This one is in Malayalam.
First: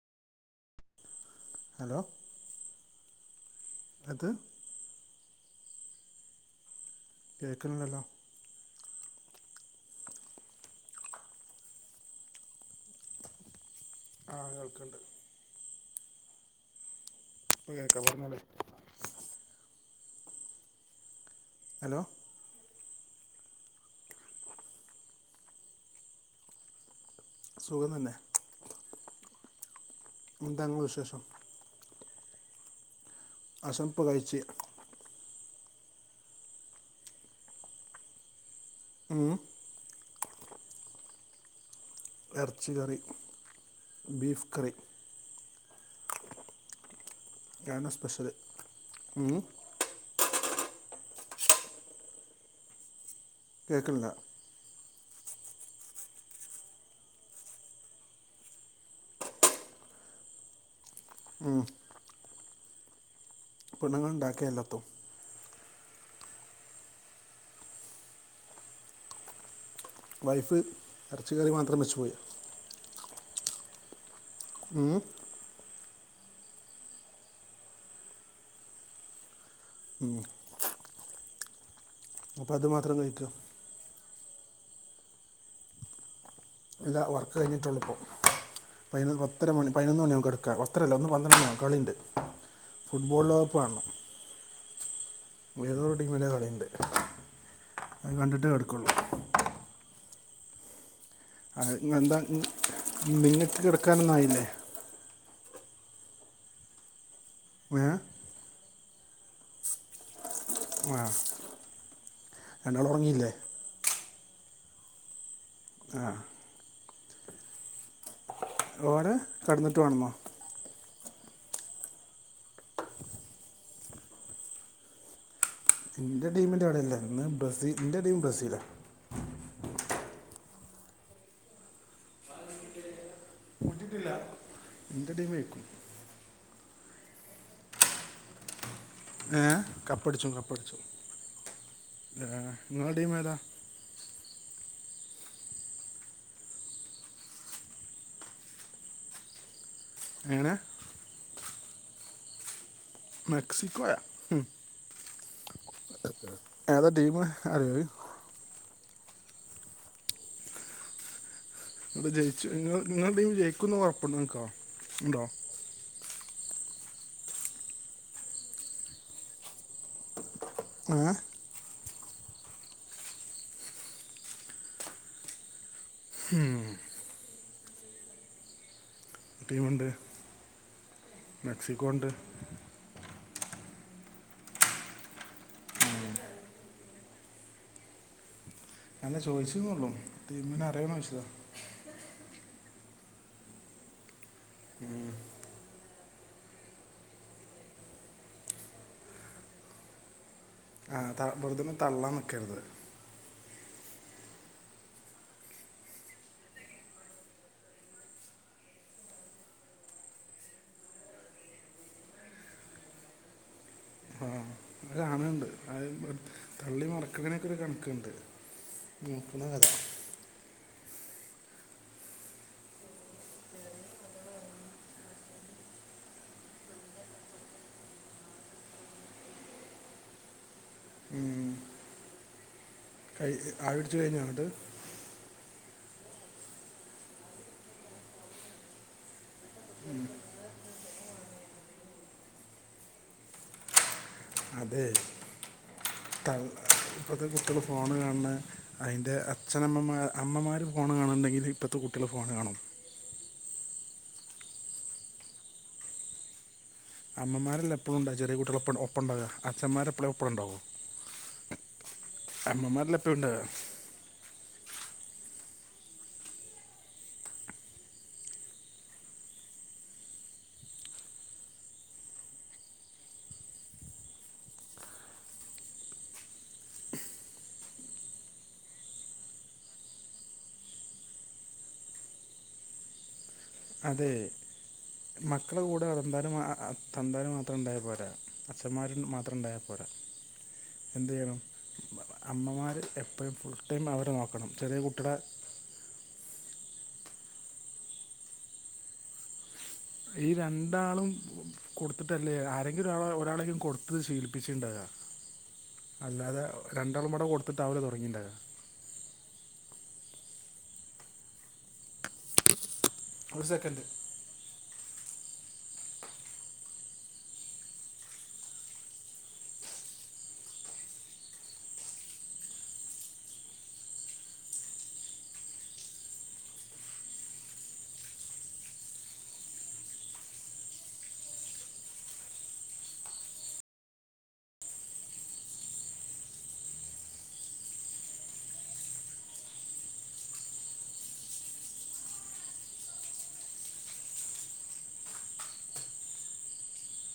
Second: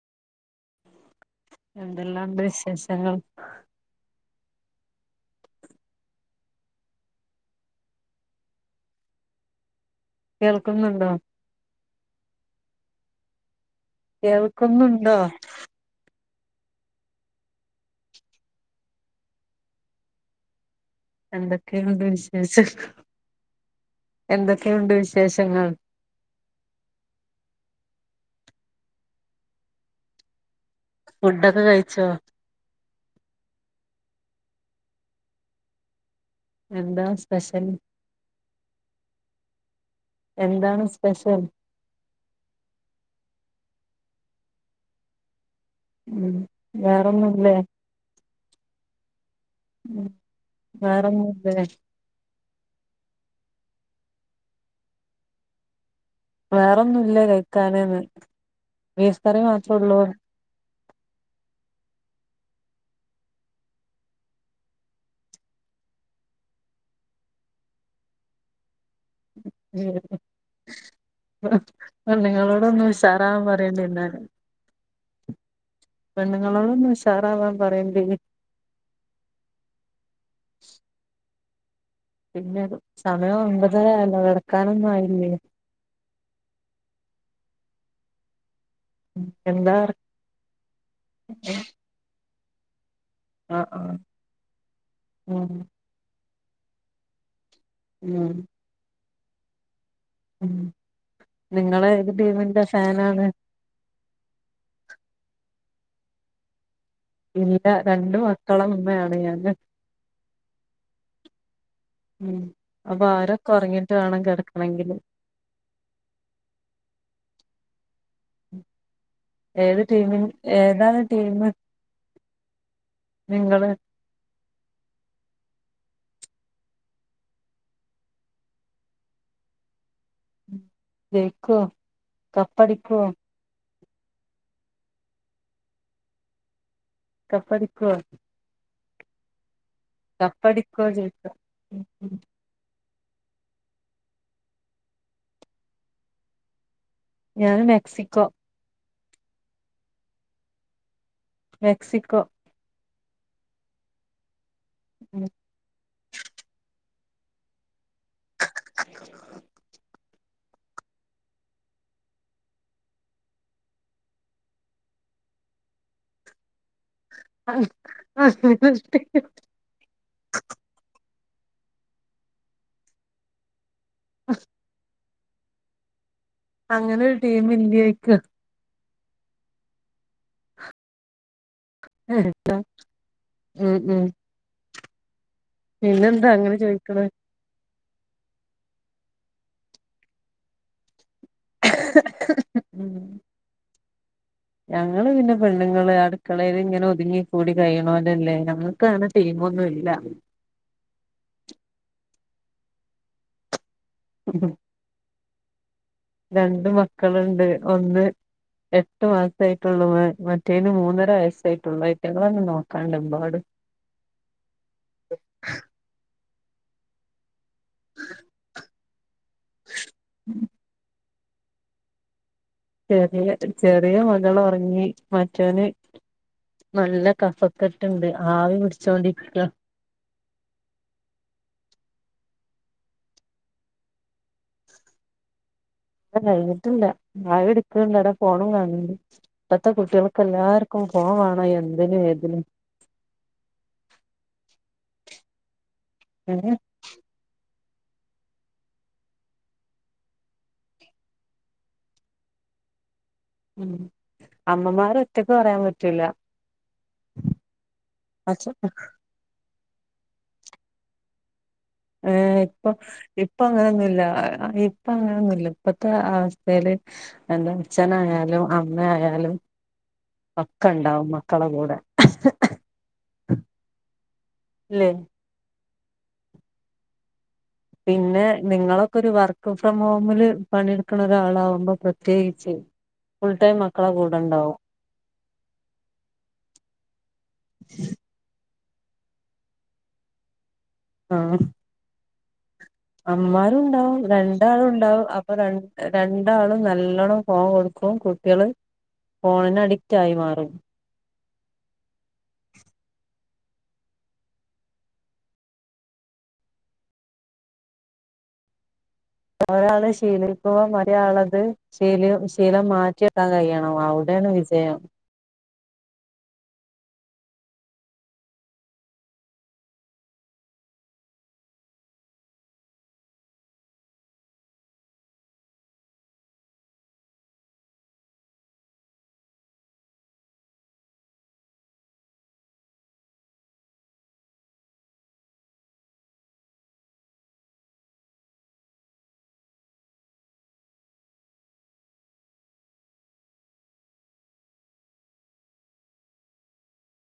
ഹലോ എന്തെല്ലാണ്ട് വിശേഷങ്ങൾ? അത് കേൾക്കണില്ലല്ലോ? കേൾക്കുന്നുണ്ടോ? ആഹ് കേൾക്കണ്ട് കേൾക്കൊന്നുണ്ടോ? ഇപ്പൊ കേൾക്കാ പറഞ്ഞോളി ഹലോ എന്തൊക്കെയുണ്ട് വിശേഷങ്ങൾ? എന്തൊക്കെയുണ്ട് വിശേഷങ്ങൾ? സുഖം തന്നെ. ന്താ ഇങ്ങളെ വിശേഷം. ഫുഡൊക്കെ കഴിച്ചോ? ഭക്ഷണം ഇപ്പ കഴ്ച്ച്. എന്താ സ്പെഷ്യൽ? ഉം എന്താണ് സ്പെഷ്യൽ? എറച്ചി കറി ബീഫ് കറി. ഉം വേറെൊന്നുംല്ലേ? അതാണ് സ്പെഷ്യല് ഉം ഉം വേറൊ ന്നുംല്ലേ? കേൾക്കിനില്ല. വേറെൊന്നുല്ലേ കഴിക്കാനന്ന് ബീഫ് കറി മാത്രേള്ളൂന്ന് ഉം പെണ്ണ്ങ്ങൾ ഉണ്ടാക്കിയല്ലാത്തും. [unintelligible] വൈഫ് ഇറച്ചി കറി മാത്രം വെച്ച് പോയി പെണ്ണ്ങ്ങളോട് ഒന്ന് ഉഷാറാവാൻ പറയേണ്ടിന്നാല്. ഉം പെണ്ണുങ്ങളോടൊന്ന് ഉഷാറാവാൻ പറയുണ്ടി. ഉം [inaudible] അപ്പം പിന്നെ അത് മാത്രം കഴിക്കുക സമയം ഒൻമ്പതരല്ലോ കിടക്കാനൊന്നും ആയില്ലേ? ഇല്ലാ വർക്ക് കഴിഞ്ഞിട്ടുള്ളു ഇപ്പൊ പതിനൊന്ന് പത്തരമണി എന്താ പതിനൊന്നു മണി ആവും കിടക്കാൻ പത്തരല്ല ഇന്ന് പന്ത്രണ്ട്ണിയാവും കളിണ്ട്. ഫുട്ബോള് ലോകക പ്പ് ആഹ് കാണണം ആഹ് ഉം ഏതോരു ടീമിന്റകളിയുണ്ട്. അത് ഉം കണ്ടിട്ടേ കെടക്കോള്ളൂ. ഉം അ നിങ്ങള് ഏത് ങഎന്താ ടീമിന്റെ ന്ന് ഫാനാണ് നിങ്ങൾക്ക് കിടക്കാനൊന്നായില്ലേ? ഇല്ല ഏ രണ്ടു മക്കളു മ്മയാണ് ഞാന്. മാഹ്. ഉം അപ്പൊ അവരൊക്കെ ഒറങ്ങിട്ട് വേണം കെടക്കണെങ്കില്. ആഹ്. ഓരെ കടന്നിട്ട് ഏത് വേണമെന്നോ ടീമേൻ. ഏതാണ് ടീം നിങ്ങള്? ഇൻ്റെ ടീമിന്റെ ആടെയല്ല ഇന്ന് ബ്രസീൽ ന്റെ ടീം ബ്രസീലാ. ജൈക്കോ കപ്പടിക്കോ? ട്ടില്ല എന്റെടീം യ്ക്കും. കപ്പടിക്കോ? ഏഹ് കപ്പടിച്ചും കപ്പടിച്ചും കപ്പടിക്കോ ചോയിക്ക ഏഹ് ഇങ്ങളെ ടീമേതാ? ഞാന് മെക്സിക്കോ. എങ്ങനെ? മെക്സിക്കോ. മെക്സിക്കോയ ഹ്മ് ഏതാ ടീം അറിയോ അത് അപ്പ ജൈച്ച് ഇങ്ങള് ഇങ്ങളെ ടീം ജയ്ക്കുംന്ന് ഒറപ്പ്നിക്കോ ഉണ്ടോ? ആഹ് അഹ് ങ്ങളെ ടീ ഏഹ് അഹ്. അങ്ങനൊര് ടീമ് ഇൻ്റെക്ക്. ടീമ്ണ്ട് എഹ് ത ഉം ഉം. പിന്നെന്താ അങ്ങനെ ചോയിക്കണ് അല്ല ചോയ്ച്ച്ന്നുള്ളൂ ടീമ്നെ അറ്യോന്നോയ്ച്ചതാ. ഉം ഞങ്ങള് പിന്നെ പെണ്ണ്ങ്ങള് അടുക്കളെല്ങ്ങനെ ഒതുങ്ങി കൂടി കഴിണോലല്ലേ ഞങ്ങക്കനെ. ടീമൊന്നുംഇല്ല. ആഹ് താ വെറുതൊന്ന് തള്ളാൻ നിക്കരുത്. ഉം. രണ്ട് മക്കള്ണ്ട് ഒന്ന്. എട്ട് മാസായിട്ടൊള്ളു മ മറ്റേന് മൂന്നര വയസ്സായിട്ടൊള്ളു ഐറ്റ്ങ്ങളെന്നെ നോക്കാണ്ടെമ്പാട്. ഒരാണ് ണ്ട് അഹ്. [unintelligible] തള്ളി മറക്കണി ഒക്കെ ഒര് കണക്ക്ണ്ട് നോക്ക്ണതാ. ഉം. ചെറിയ ഒരു ചെറിയ മകൾ ഒറങ്ങി മറ്റോന്. നല്ല കഫക്കെട്ട്ണ്ട് ആവി പിടിച്ചോണ്ടിരിക്ക. ഉം. കൈ ആവിടിച്ച് കയിഞ്ഞാന്നിട്ട് ല്ല കയിഞ്ഞിട്ടില്ല ആവിട്ക്ക [unintelligible] ഫോണും കാണ് ഉണ്ട് ഇപ്പത്തെ കുട്ട്യാൾക്ക് എല്ലാർക്കും ഫോൺ വേണം എന്തിനും ഏതിനും. അതെ ത ഏ ഇപ്പോത്തെ കുട്ട്യാൾ ഫോണ് കാണണേ. അയ്ൻ്റെ അച്ഛനമ്മമാ അമ്മമാര് ഫോണ് കാണ്ണ്ണ്ടങ്കിൽ ഇപ്പത്തെ കുട്ട്യാൾ ഫോൺ കാണും. ഉം അമ്മമാരൊറ്റക്ക് പറയാൻ പറ്റൂല. അമ്മമാരെല്ലെ എപ്പളുണ്ടാ ചെറിയെ അച്ഛ കുട്ട്യാളെ ഒപ്പ ഒപ്പണ്ടാവ അച്ഛന്മാര് എപ്പളും ഒപ്പം ഇണ്ടാവോ? ഏഹ് ഇപ്പൊ ഇപ്പൊ അങ്ങനൊന്നുല്ല അഹ്. ഇപ്പ അങ്ങനൊന്നുല്ല ഇപ്പത്തെ അവസ്ഥേല്. എൻ്റെ അച്ഛനായാലും അമ്മായാലും. ഒക്കെണ്ടാവും മക്കളെ കൂടെ. ല്യേ. പിന്നെ നിങ്ങളൊക്കെ ഒരു വർക്ക് ഫ്രം ഹോമില് പണിയെടുക്കണ ഒരാളാവുമ്പോ പ്രത്യേയിച്ച്. ഫുൾടൈം മക്കളെ അതെ കൂടെണ്ടാവും. മക്കളെ കൂടെ തെന്താലും ആഹ് ആഹ് തന്താര് മാത്രം ഇണ്ടായാ പോരാ. അച്ഛന്മാരു മാത്രം ഉണ്ടായാൽ പോരാ. എന്ത് ചെയ്യണം അമ്മമാര് അമ്മാരുണ്ടാവും രണ്ടാളും ഉണ്ടാവും കുട്ടിയുടെ അപ്പൊ ര രണ്ടാള് നല്ലോണം ഫോൺ കൊടുക്കും. കുട്ടികള് ഫോണിനഡി ഈ രൺ രണ്ടാളും കൊടുത്തിട്ടല്ലേ, ആരെങ്കിലും ഒരാ ഒരാളങ്കിലും കൊടുത്ത് ശീലിപ്പിച്ചിട്ടുണ്ടാക അല്ലാതെ രണ്ടാളുമടെ കൊടുത്തിട്ടാവില്ല, തൊടങ്ങണ്ടെ ഒരാള് ശീലിപ്പൊ ഒരാളത് ശീലം ശീലം മാറ്റി വെക്കാൻ ഒരു കഴിയണം സെക്കൻഡ് ആവു അവിടെയാണ് വിജയം.